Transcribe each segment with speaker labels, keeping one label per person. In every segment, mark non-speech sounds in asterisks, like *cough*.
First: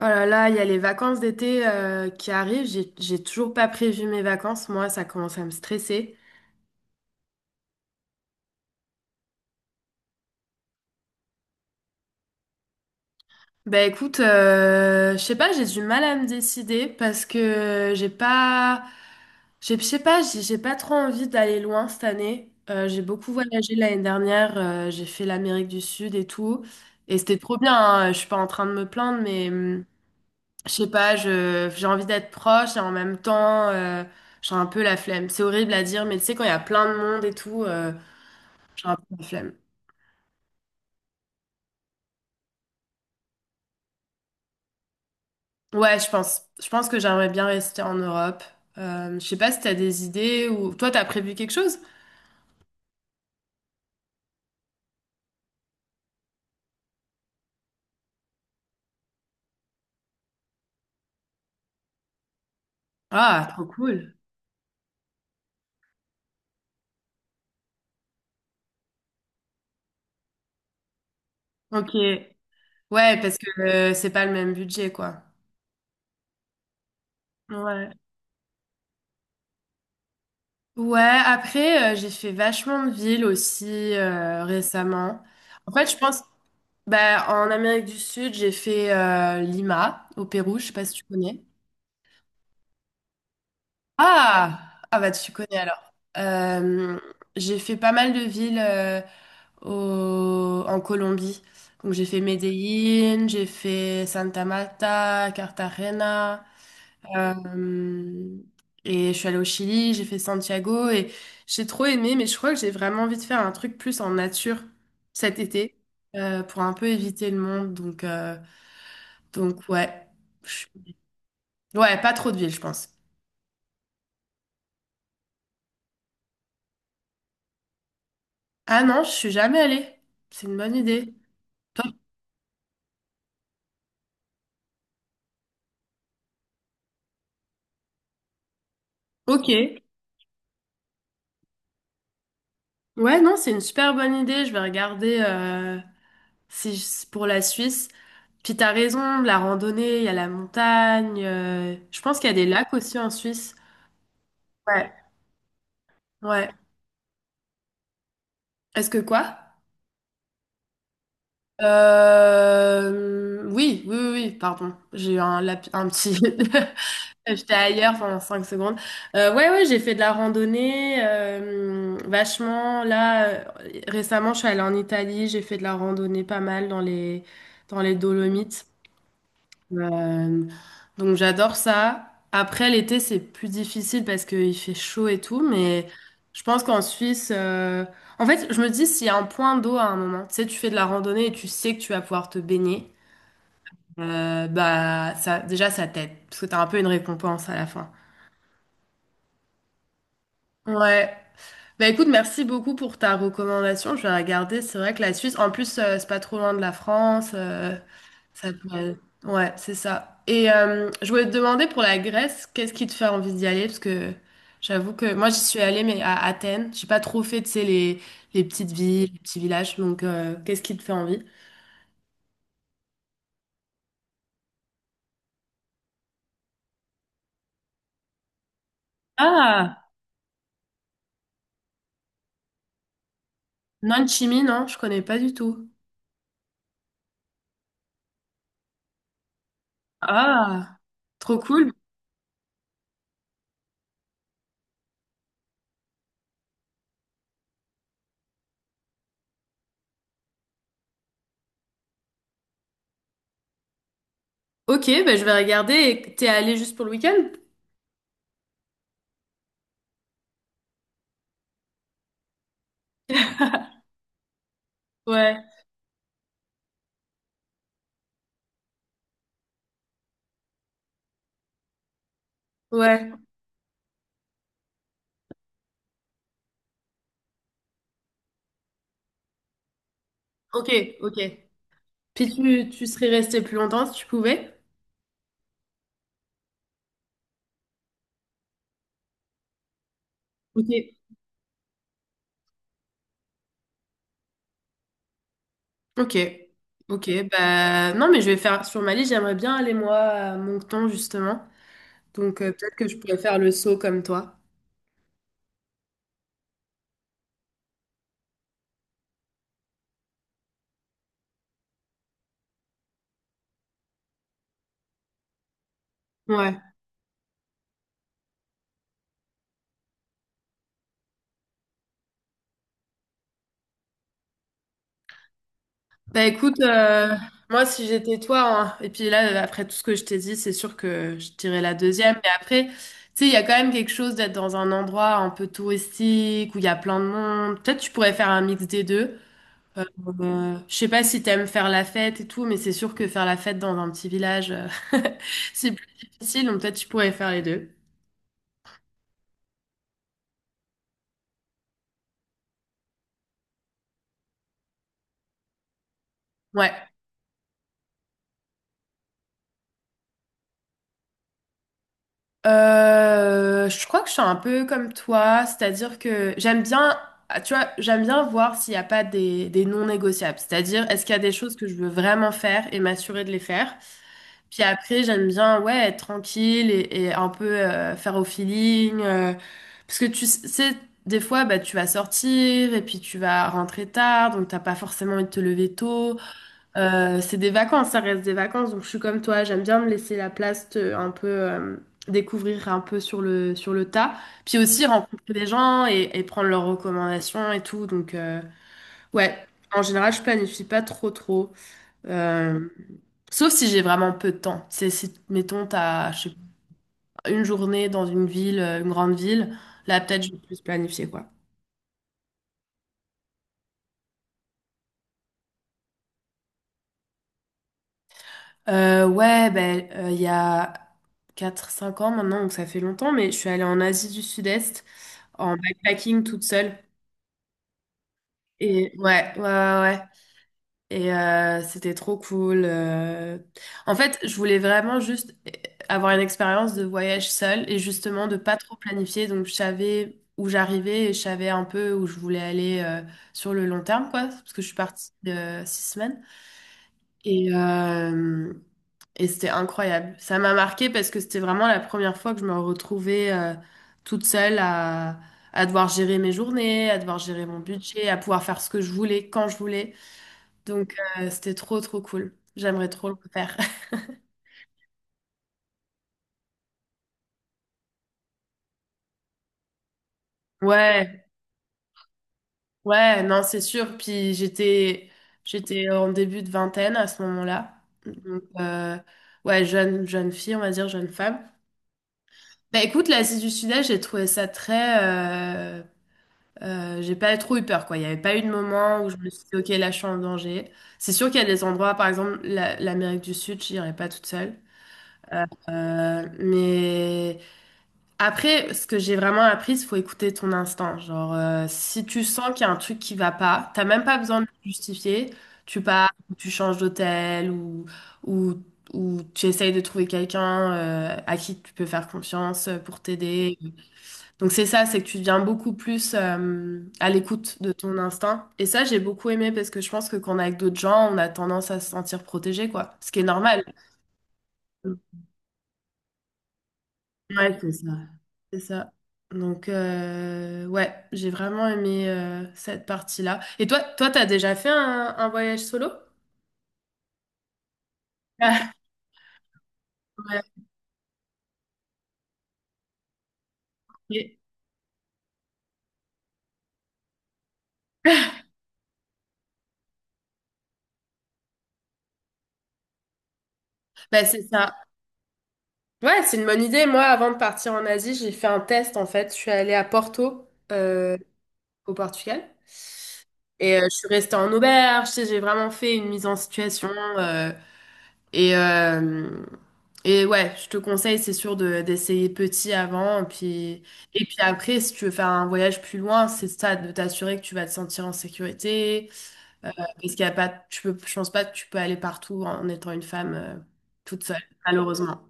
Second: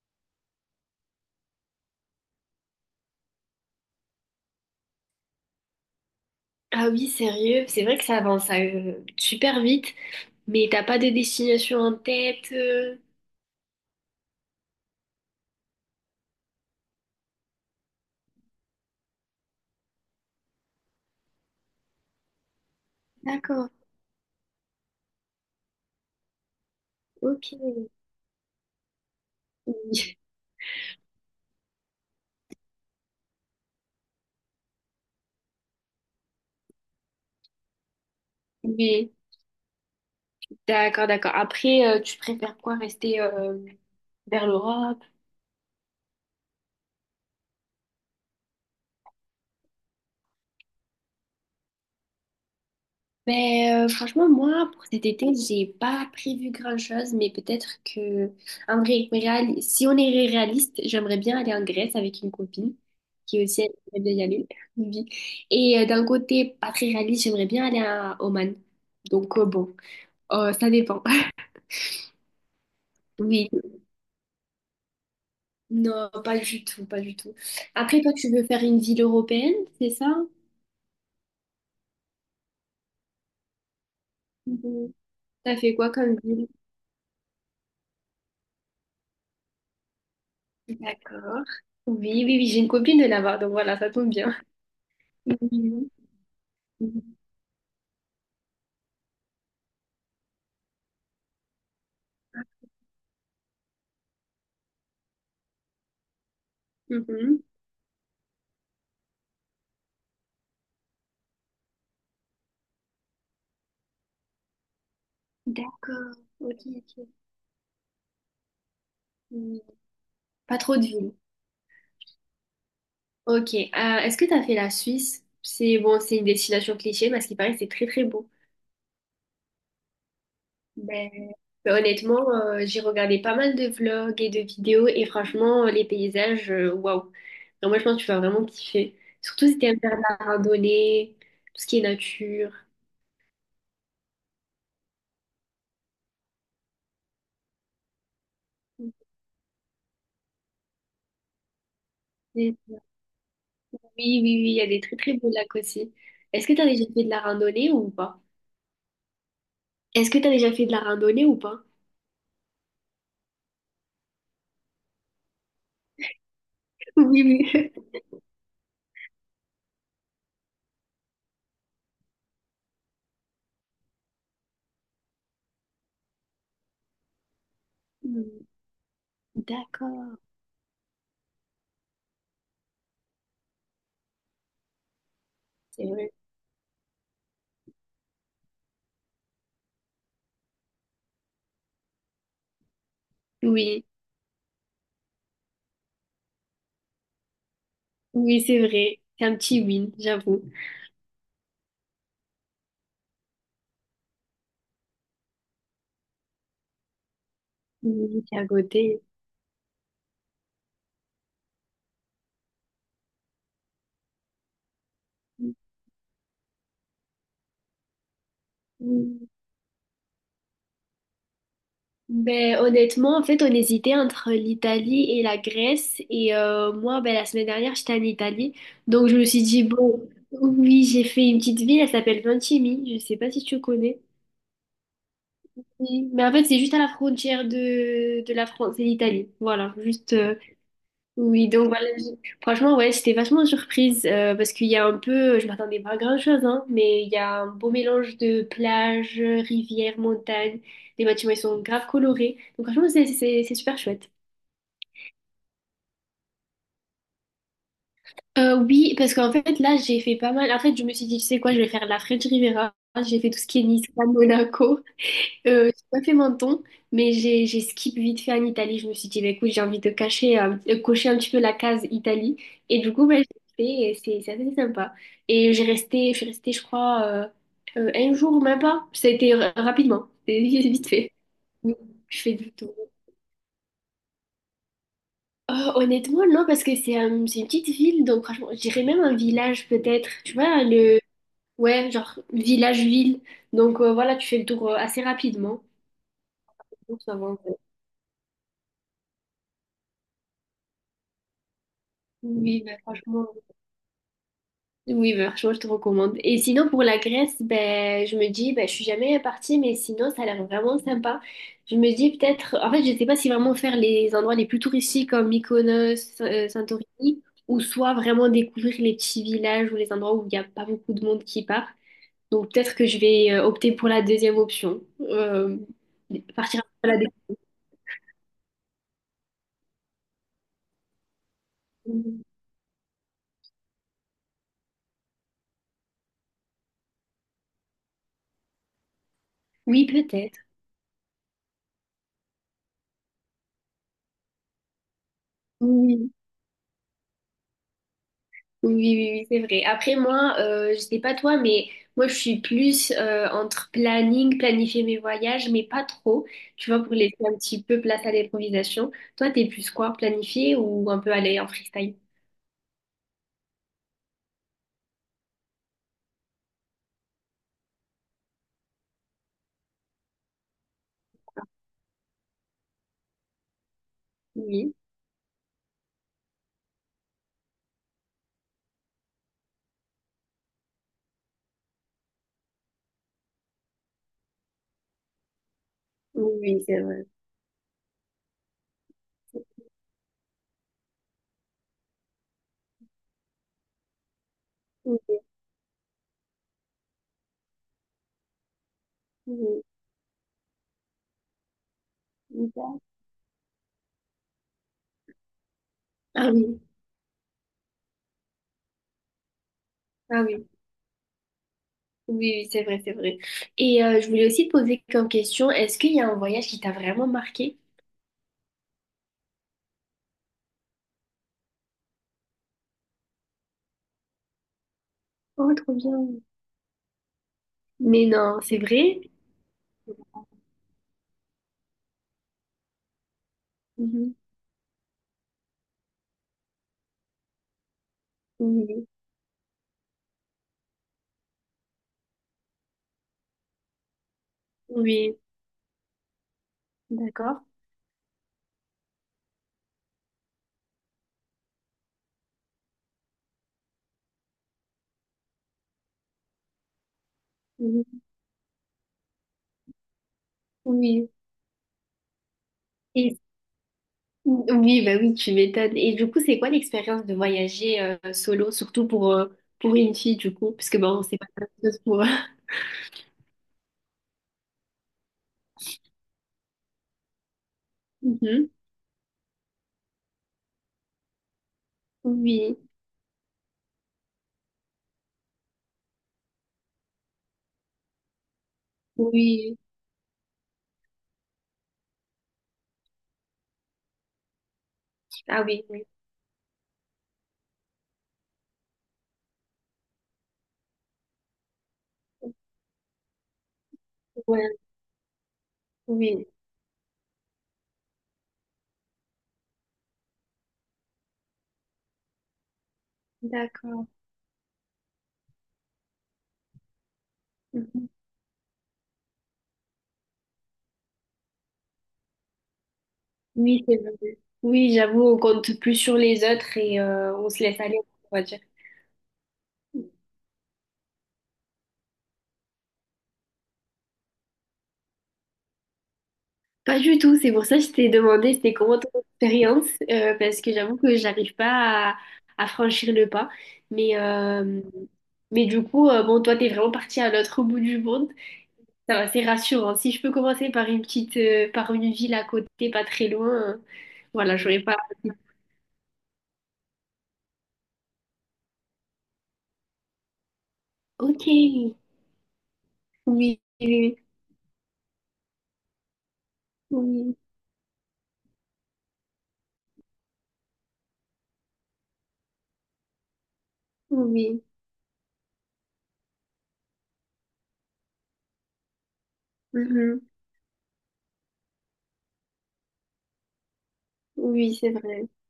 Speaker 1: Oh là là, il y a les vacances d'été qui arrivent. J'ai toujours pas prévu mes vacances. Moi, ça commence à me stresser.
Speaker 2: Ah oui, sérieux, c'est vrai que ça avance super vite, mais t'as pas de destination en tête.
Speaker 1: Bah écoute, je sais pas, j'ai du mal à me décider parce que j'ai pas, je sais pas, j'ai pas trop envie d'aller loin cette année. J'ai beaucoup
Speaker 2: D'accord,
Speaker 1: voyagé l'année dernière. J'ai fait l'Amérique du Sud et tout, et c'était
Speaker 2: ok.
Speaker 1: trop bien, hein. Je suis pas en train de me plaindre, mais
Speaker 2: Oui.
Speaker 1: je sais pas, j'ai envie d'être proche et en même temps, j'ai un peu la flemme. C'est horrible à dire, mais tu sais, quand il y a plein de monde et tout, j'ai un peu
Speaker 2: Mais
Speaker 1: la flemme.
Speaker 2: d'accord, d'accord. Après, tu préfères quoi? Rester vers l'Europe?
Speaker 1: Ouais, je pense. Je pense que j'aimerais bien rester en Europe. Je sais pas si t'as des idées ou... Toi, t'as prévu quelque chose?
Speaker 2: Ben, franchement, moi, pour cet été, j'ai pas prévu grand-chose, mais peut-être que, en vrai, si on est réaliste, j'aimerais bien aller en Grèce avec une copine qui
Speaker 1: Ah,
Speaker 2: aussi
Speaker 1: trop
Speaker 2: aimerait
Speaker 1: cool.
Speaker 2: bien y aller. *laughs* Oui. Et d'un côté pas très réaliste, j'aimerais bien aller à Oman. Donc, bon, ça dépend. *laughs*
Speaker 1: Ok. Ouais, parce
Speaker 2: Oui,
Speaker 1: que c'est pas le même budget, quoi.
Speaker 2: non, pas du tout, pas du tout.
Speaker 1: Ouais.
Speaker 2: Après, toi, tu veux faire une ville européenne, c'est ça?
Speaker 1: Ouais, après, j'ai fait vachement de villes aussi
Speaker 2: Mhm.
Speaker 1: récemment.
Speaker 2: T'as
Speaker 1: En
Speaker 2: fait quoi
Speaker 1: fait, je
Speaker 2: comme
Speaker 1: pense.
Speaker 2: ville?
Speaker 1: Bah, en Amérique du Sud, j'ai fait Lima, au Pérou, je sais pas si tu connais.
Speaker 2: D'accord. Oui, oui, oui, j'ai une copine de là-bas, donc voilà, ça tombe bien.
Speaker 1: Ah! Ah bah tu
Speaker 2: *laughs*
Speaker 1: connais alors.
Speaker 2: Mhm. Mhm.
Speaker 1: J'ai fait pas mal de villes en Colombie. Donc j'ai fait Medellín, j'ai fait Santa Marta, Cartagena.
Speaker 2: Mhm.
Speaker 1: euh, et je suis allée au Chili, j'ai fait Santiago et j'ai trop aimé, mais je crois que j'ai vraiment envie de faire un truc plus en nature cet été,
Speaker 2: D'accord. Ok,
Speaker 1: pour un peu
Speaker 2: ok.
Speaker 1: éviter le monde.
Speaker 2: Hmm.
Speaker 1: Donc ouais.
Speaker 2: Pas
Speaker 1: Je-
Speaker 2: trop de villes.
Speaker 1: Ouais, pas trop de ville, je pense.
Speaker 2: Ok. Est-ce que tu as fait la Suisse? C'est bon, c'est une destination cliché, mais à ce qui paraît, c'est très très beau.
Speaker 1: Ah non, je suis jamais allée. C'est une bonne
Speaker 2: Ben,
Speaker 1: idée.
Speaker 2: mais
Speaker 1: Toi-
Speaker 2: honnêtement, j'ai regardé pas mal de vlogs et de vidéos et franchement, les paysages, waouh. Donc moi, je pense que tu vas vraiment kiffer.
Speaker 1: Ok.
Speaker 2: Surtout si t'aimes faire de la randonnée, tout ce qui est nature.
Speaker 1: Ouais, non, c'est une super bonne idée. Je vais regarder, si, pour la Suisse. Puis t'as raison, la randonnée, il y a la montagne. Je pense qu'il y a des
Speaker 2: Oui,
Speaker 1: lacs aussi en Suisse.
Speaker 2: oui, oui, il y a des
Speaker 1: Ouais,
Speaker 2: très très beaux lacs aussi. Est-ce
Speaker 1: ouais.
Speaker 2: que tu as déjà fait de la randonnée ou pas?
Speaker 1: Est-ce que quoi?
Speaker 2: Est-ce que tu as déjà fait de la randonnée ou pas?
Speaker 1: Oui, oui, oui, oui, pardon. J'ai eu un, un petit...
Speaker 2: Oui,
Speaker 1: *laughs* J'étais
Speaker 2: oui.
Speaker 1: ailleurs pendant 5 secondes. Ouais, ouais, j'ai fait de la randonnée vachement. Là, récemment, je suis allée en Italie, j'ai fait de la randonnée pas mal dans les
Speaker 2: Hmm,
Speaker 1: Dolomites.
Speaker 2: d'accord,
Speaker 1: Euh, donc, j'adore ça. Après, l'été, c'est plus difficile parce qu'il fait chaud et tout, mais
Speaker 2: c'est vrai.
Speaker 1: je pense qu'en Suisse, en fait, je me dis s'il y a un point d'eau à un moment, tu sais, tu fais de la randonnée et tu sais que tu vas pouvoir te baigner,
Speaker 2: Oui,
Speaker 1: bah, ça, déjà, ça t'aide parce que t'as un peu une récompense à la fin.
Speaker 2: oui, c'est vrai. C'est un petit win, j'avoue.
Speaker 1: Ouais. Bah écoute, merci beaucoup pour ta recommandation. Je vais regarder. C'est vrai que la Suisse, en plus, c'est pas trop loin de la France.
Speaker 2: Oui, c'est à
Speaker 1: Ça pourrait-
Speaker 2: côté.
Speaker 1: Ouais, c'est ça. Et je voulais te demander pour la Grèce, qu'est-ce qui te fait envie d'y aller? Parce que j'avoue que moi, j'y suis allée, mais à Athènes. J'ai pas trop fait, tu sais, les petites villes, les
Speaker 2: Hmm.
Speaker 1: petits villages. Donc, qu'est-ce qui te fait envie?
Speaker 2: Ben, honnêtement, en fait, on hésitait entre l'Italie et la Grèce. Et moi, ben, la semaine dernière, j'étais en Italie. Donc, je me suis dit,
Speaker 1: Ah,
Speaker 2: bon, oui, j'ai fait une petite ville, elle s'appelle Ventimille. Je sais pas si tu connais.
Speaker 1: Nanchimi, non, je connais pas du tout.
Speaker 2: Oui, mais en fait, c'est juste à la frontière de, la France et l'Italie. Voilà, juste.
Speaker 1: Ah, trop
Speaker 2: Oui, donc
Speaker 1: cool.
Speaker 2: voilà, franchement, ouais, j'étais vachement surprise parce qu'il y a un peu, je m'attendais pas à grand-chose, hein, mais il y a un beau mélange de plages rivières montagnes. Les bâtiments, ils sont grave colorés. Donc franchement, c'est super chouette.
Speaker 1: Ok, bah, je vais regarder. Et t'es allée juste pour le week-end?
Speaker 2: Oui, parce qu'en fait, là, j'ai fait pas mal. En fait, je me suis dit, tu sais quoi, je vais faire la French Riviera. J'ai fait tout ce qui est Nice, Monaco.
Speaker 1: Ouais,
Speaker 2: J'ai pas fait Menton, mais j'ai skip vite fait en Italie. Je me suis dit, bah, écoute, j'ai envie de cacher, de cocher un petit peu la case Italie. Et du coup,
Speaker 1: ouais.
Speaker 2: bah, j'ai fait et c'est assez sympa. Et je suis restée, je crois, un jour, même pas. Ça a été rapidement, c'est *laughs*
Speaker 1: Ok,
Speaker 2: vite fait.
Speaker 1: ok.
Speaker 2: Oui, je
Speaker 1: Puis
Speaker 2: fais du tout.
Speaker 1: tu serais resté plus longtemps si tu pouvais?
Speaker 2: Honnêtement, non, parce que c'est une petite ville, donc franchement, je dirais même un village peut-être. Tu vois,
Speaker 1: Ok.
Speaker 2: le. Ouais, genre village-ville. Donc voilà, tu fais le tour assez rapidement.
Speaker 1: Ok.
Speaker 2: Donc
Speaker 1: Ok.
Speaker 2: ça va, en fait.
Speaker 1: Bah non, mais je vais faire sur Mali, j'aimerais bien aller moi à Moncton justement. Donc
Speaker 2: Oui,
Speaker 1: peut-être
Speaker 2: mais
Speaker 1: que je pourrais
Speaker 2: franchement.
Speaker 1: faire le saut comme toi.
Speaker 2: Oui, franchement, je te recommande. Et sinon, pour la Grèce, ben, je me dis, ben, je suis jamais partie, mais sinon, ça a l'air vraiment sympa. Je me dis peut-être, en fait, je sais pas si vraiment faire les endroits les plus touristiques comme Mykonos,
Speaker 1: Ouais.
Speaker 2: Santorini, ou soit vraiment découvrir les petits villages ou les endroits où il n'y a pas beaucoup de monde qui part. Donc, peut-être que je vais opter pour la deuxième option. Euh,
Speaker 1: Bah écoute,
Speaker 2: partir à la
Speaker 1: moi si j'étais toi, hein, et puis là, après tout ce que je t'ai dit, c'est sûr que je dirais la deuxième.
Speaker 2: découverte.
Speaker 1: Mais après, tu sais, il y a quand même quelque chose d'être dans un endroit un peu touristique où il y a plein de monde. Peut-être tu pourrais faire un mix des deux. Euh,
Speaker 2: Oui, peut-être.
Speaker 1: je sais pas si t'aimes faire la fête et tout, mais c'est sûr que faire la fête dans un petit village, *laughs* c'est plus
Speaker 2: Oui.
Speaker 1: difficile, donc peut-être tu pourrais faire les deux.
Speaker 2: Oui, oui, oui, oui, c'est vrai. Après, moi, je sais pas toi, mais moi, je suis plus entre planning, planifier mes voyages, mais pas trop, tu
Speaker 1: Ouais.
Speaker 2: vois, pour laisser un petit peu place à l'improvisation. Toi, t'es plus quoi, planifier ou un peu aller en freestyle?
Speaker 1: Je crois que je suis un peu comme toi, c'est-à-dire que j'aime bien, ah, tu vois, j'aime bien voir s'il n'y a pas des, des non négociables. C'est-à-dire, est-ce qu'il y a des choses que je veux vraiment faire et m'assurer de les faire, puis
Speaker 2: Oui,
Speaker 1: après, j'aime bien, ouais, être tranquille et un peu faire au feeling. Parce que tu sais, des fois, bah, tu vas sortir et puis tu vas rentrer tard, donc t'as pas forcément envie de te lever tôt.
Speaker 2: oui, oui, c'est vrai.
Speaker 1: C'est des vacances, ça reste des vacances, donc je suis comme toi, j'aime bien me laisser la place, un peu découvrir un peu sur le tas. Puis aussi
Speaker 2: Oui,
Speaker 1: rencontrer des gens et prendre leurs recommandations et tout. Donc, ouais,
Speaker 2: oui,
Speaker 1: en général, je planifie pas trop, trop. Euh,
Speaker 2: oui.
Speaker 1: sauf si j'ai vraiment peu de temps. C'est si, mettons, t'as, je
Speaker 2: Ah
Speaker 1: sais
Speaker 2: oui,
Speaker 1: pas, une journée dans une ville, une grande ville, là,
Speaker 2: ah
Speaker 1: peut-être, je vais
Speaker 2: oui,
Speaker 1: plus planifier, quoi.
Speaker 2: oui, oui, c'est vrai, c'est vrai. Et je voulais aussi te poser comme question, est-ce qu'il y a un voyage qui t'a vraiment marqué?
Speaker 1: Ouais, ben, il y a 4 5 ans maintenant, donc ça fait longtemps, mais je suis allée en Asie du Sud-Est
Speaker 2: Oh,
Speaker 1: en
Speaker 2: trop bien.
Speaker 1: backpacking toute seule.
Speaker 2: Mais non, c'est
Speaker 1: Et
Speaker 2: vrai?
Speaker 1: ouais, ouais, ouais, ouais. Et c'était trop cool. En
Speaker 2: Mhm.
Speaker 1: fait, je voulais vraiment juste avoir une expérience de voyage seule et justement de pas trop
Speaker 2: Oui,
Speaker 1: planifier. Donc, je savais où j'arrivais et je savais un peu où je voulais aller, sur le long terme, quoi, parce que je suis partie
Speaker 2: oui,
Speaker 1: de 6 semaines.
Speaker 2: d'accord.
Speaker 1: Et, euh, et c'était incroyable. Ça m'a marqué parce que c'était vraiment la première fois que je me retrouvais toute seule à devoir gérer mes journées, à devoir gérer mon budget, à pouvoir faire ce que je voulais quand je voulais. Donc,
Speaker 2: Oui,
Speaker 1: c'était trop, trop cool. J'aimerais trop le
Speaker 2: et,
Speaker 1: faire. *laughs*
Speaker 2: oui, bah oui, tu m'étonnes. Et du coup, c'est quoi l'expérience de voyager solo, surtout pour une fille, du coup, parce que bon, c'est
Speaker 1: Ouais,
Speaker 2: pas la même chose pour. *laughs*
Speaker 1: ouais, non, c'est sûr. Puis j'étais, j'étais en début de vingtaine à ce moment-là. Donc,
Speaker 2: Mhm.
Speaker 1: ouais, jeune, jeune fille, on va dire, jeune femme.
Speaker 2: Oui,
Speaker 1: Bah écoute, l'Asie du Sud-Est, j'ai trouvé ça très... j'ai pas trop eu peur, quoi. Il n'y avait pas eu de moment où je me suis
Speaker 2: oui,
Speaker 1: dit, OK, là, je suis en danger. C'est sûr qu'il y a des endroits, par exemple, l'Amérique du Sud, j'irais pas toute seule.
Speaker 2: ah oui, oui,
Speaker 1: Mais après, ce que j'ai vraiment appris, c'est faut écouter ton instinct. Genre, si tu sens qu'il y a un truc qui va pas, t'as même pas besoin de le
Speaker 2: ouais,
Speaker 1: justifier. Tu pars,
Speaker 2: oui,
Speaker 1: ou tu changes d'hôtel ou, ou tu essayes de trouver quelqu'un à qui tu peux faire confiance pour t'aider.
Speaker 2: d'accord.
Speaker 1: Donc c'est ça, c'est que tu deviens beaucoup plus à l'écoute de
Speaker 2: Mhm.
Speaker 1: ton instinct. Et ça, j'ai beaucoup aimé parce que je pense que quand on est avec d'autres gens, on a tendance à se sentir protégé, quoi. Ce qui est normal.
Speaker 2: Oui, c'est vrai. Oui, j'avoue, on compte plus sur les autres et on se
Speaker 1: Ouais,
Speaker 2: laisse
Speaker 1: c'est
Speaker 2: aller,
Speaker 1: ça.
Speaker 2: on va dire.
Speaker 1: C'est ça. Donc, ouais, j'ai vraiment aimé cette partie-là. Et toi, toi, t'as déjà fait un voyage solo?
Speaker 2: Pas du tout, c'est pour ça que je t'ai demandé c'était
Speaker 1: *laughs*
Speaker 2: comment ton expérience,
Speaker 1: Ah,
Speaker 2: parce
Speaker 1: ouais,
Speaker 2: que j'avoue que j'arrive pas à, franchir le pas. Mais,
Speaker 1: ok.
Speaker 2: euh, mais du coup, bon, toi, t'es vraiment parti à l'autre bout du monde. Ça va, c'est rassurant. Si je peux commencer par une petite, par une ville à côté, pas très loin,
Speaker 1: Bah,
Speaker 2: voilà,
Speaker 1: c'est
Speaker 2: j'aurais
Speaker 1: ça.
Speaker 2: pas.
Speaker 1: Ouais, c'est une bonne idée. Moi, avant de partir en Asie, j'ai fait un test, en fait. Je suis allée à Porto, euh,
Speaker 2: Ok, oui,
Speaker 1: au Portugal.
Speaker 2: oui,
Speaker 1: Et je
Speaker 2: oui,
Speaker 1: suis restée en auberge. Tu sais, j'ai vraiment fait une mise en situation.
Speaker 2: oui,
Speaker 1: euh, Et, euh, et ouais, je te conseille, c'est sûr, de, d'essayer petit avant. Puis, et puis
Speaker 2: oui,
Speaker 1: après, si tu veux faire un voyage plus loin, c'est ça, de t'assurer que tu vas te sentir en sécurité. Parce
Speaker 2: mhm.
Speaker 1: qu'il y a pas, tu peux, je pense pas que tu peux aller partout en étant une femme toute seule,
Speaker 2: Oui, c'est vrai.
Speaker 1: malheureusement.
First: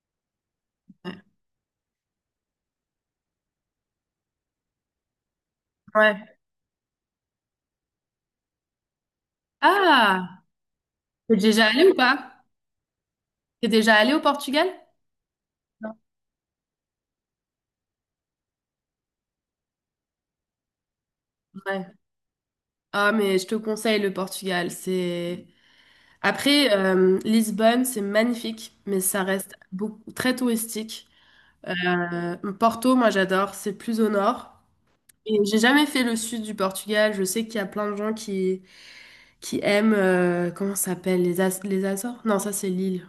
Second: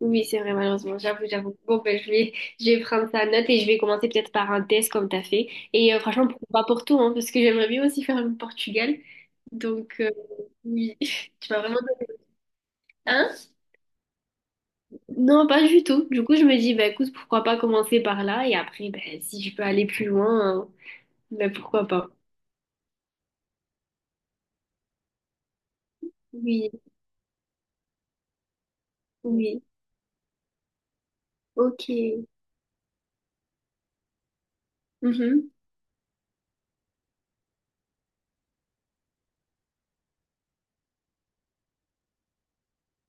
Speaker 2: Oui, c'est vrai, malheureusement.
Speaker 1: Ouais.
Speaker 2: J'avoue, j'avoue. Bon, ben, je vais prendre ça en note et je vais commencer peut-être par un test comme t'as fait. Et
Speaker 1: Ouais.
Speaker 2: franchement, pourquoi pas pour tout, hein, parce que j'aimerais bien aussi faire le Portugal. Donc,
Speaker 1: Ah,
Speaker 2: oui,
Speaker 1: t'es
Speaker 2: *laughs* tu vas
Speaker 1: déjà
Speaker 2: vraiment...
Speaker 1: allée ou
Speaker 2: donné-
Speaker 1: pas?
Speaker 2: Hein?
Speaker 1: T'es déjà allée au Portugal?
Speaker 2: Non, pas du
Speaker 1: Non.
Speaker 2: tout. Du coup, je me dis, ben, écoute, pourquoi pas commencer par là et après, ben, si je peux aller plus loin, hein, ben, pourquoi
Speaker 1: Ouais.
Speaker 2: pas.
Speaker 1: Ah, mais je te conseille le Portugal. C'est...
Speaker 2: Oui,
Speaker 1: après, Lisbonne, c'est magnifique, mais ça reste
Speaker 2: oui,
Speaker 1: beaucoup, très touristique.
Speaker 2: ok.
Speaker 1: Porto, moi j'adore, c'est plus au nord. Et
Speaker 2: Mhm.
Speaker 1: j'ai jamais fait le sud du Portugal. Je sais qu'il y a plein de gens qui aiment, comment ça s'appelle, les, les Açores? Non, ça c'est l'île.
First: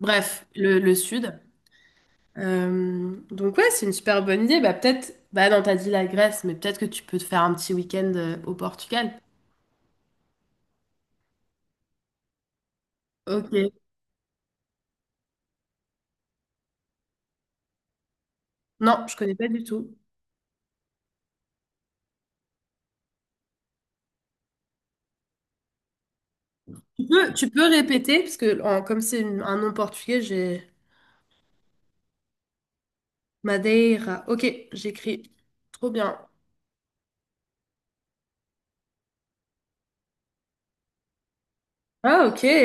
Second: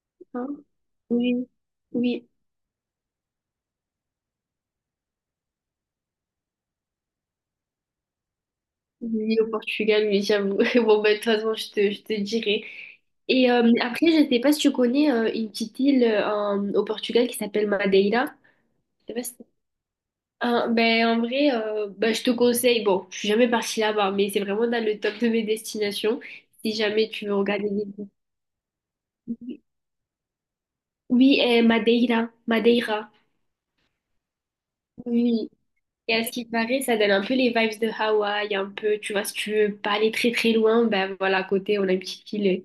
Speaker 1: Bref,
Speaker 2: Hein.
Speaker 1: le sud.
Speaker 2: Oui, oui.
Speaker 1: Donc ouais, c'est une super bonne idée. Bah peut-être, bah non, t'as dit la Grèce, mais peut-être que tu peux te faire un petit week-end au Portugal.
Speaker 2: Oui, au Portugal, mais j'avoue. *laughs* Bon, bah, de toute façon, je te dirai. Et
Speaker 1: Ok.
Speaker 2: après, je sais pas si tu connais une petite île au Portugal qui s'appelle Madeira.
Speaker 1: Non,
Speaker 2: Je sais
Speaker 1: je
Speaker 2: pas
Speaker 1: connais
Speaker 2: si-
Speaker 1: pas du tout.
Speaker 2: Ah, ben, en vrai, ben, je te conseille. Bon, je suis jamais partie là-bas, mais c'est vraiment dans le top de mes destinations. Si jamais tu veux
Speaker 1: Tu peux
Speaker 2: regarder des.
Speaker 1: répéter, parce que comme c'est un nom portugais, j'ai
Speaker 2: Oui, et Madeira. Madeira.
Speaker 1: Madeira. Ok, j'écris.
Speaker 2: Oui.
Speaker 1: Trop
Speaker 2: Et
Speaker 1: bien.
Speaker 2: à ce qui paraît, ça donne un peu les vibes de Hawaï, un peu, tu vois, si tu veux pas aller très très loin, ben voilà, à côté, on a une
Speaker 1: Ah,
Speaker 2: petite
Speaker 1: ok.
Speaker 2: île.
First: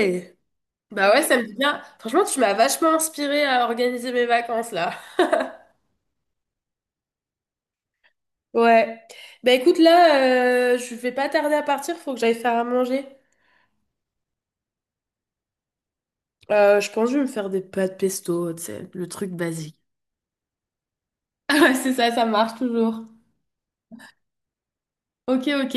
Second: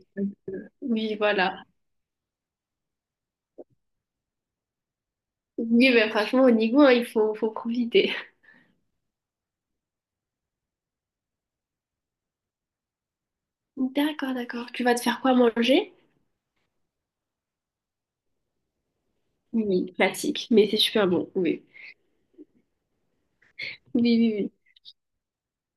Speaker 1: Bah
Speaker 2: Oui,
Speaker 1: ouais, ça me dit
Speaker 2: voilà.
Speaker 1: bien. Franchement, tu m'as vachement inspirée à organiser mes vacances là.
Speaker 2: Oui, mais franchement, au Nigo, hein, il faut, faut profiter.
Speaker 1: Ouais. Bah écoute, là, je vais pas tarder à partir, faut que j'aille faire à manger.
Speaker 2: D'accord, d'accord. Tu vas te faire quoi manger?
Speaker 1: Je pense que je vais me faire des pâtes pesto, tu sais, le truc basique. *laughs*
Speaker 2: Oui, classique, mais c'est super bon,
Speaker 1: Ah
Speaker 2: oui.
Speaker 1: ouais, c'est ça, ça marche toujours.
Speaker 2: Oui, oui, oui.
Speaker 1: Ok, ok.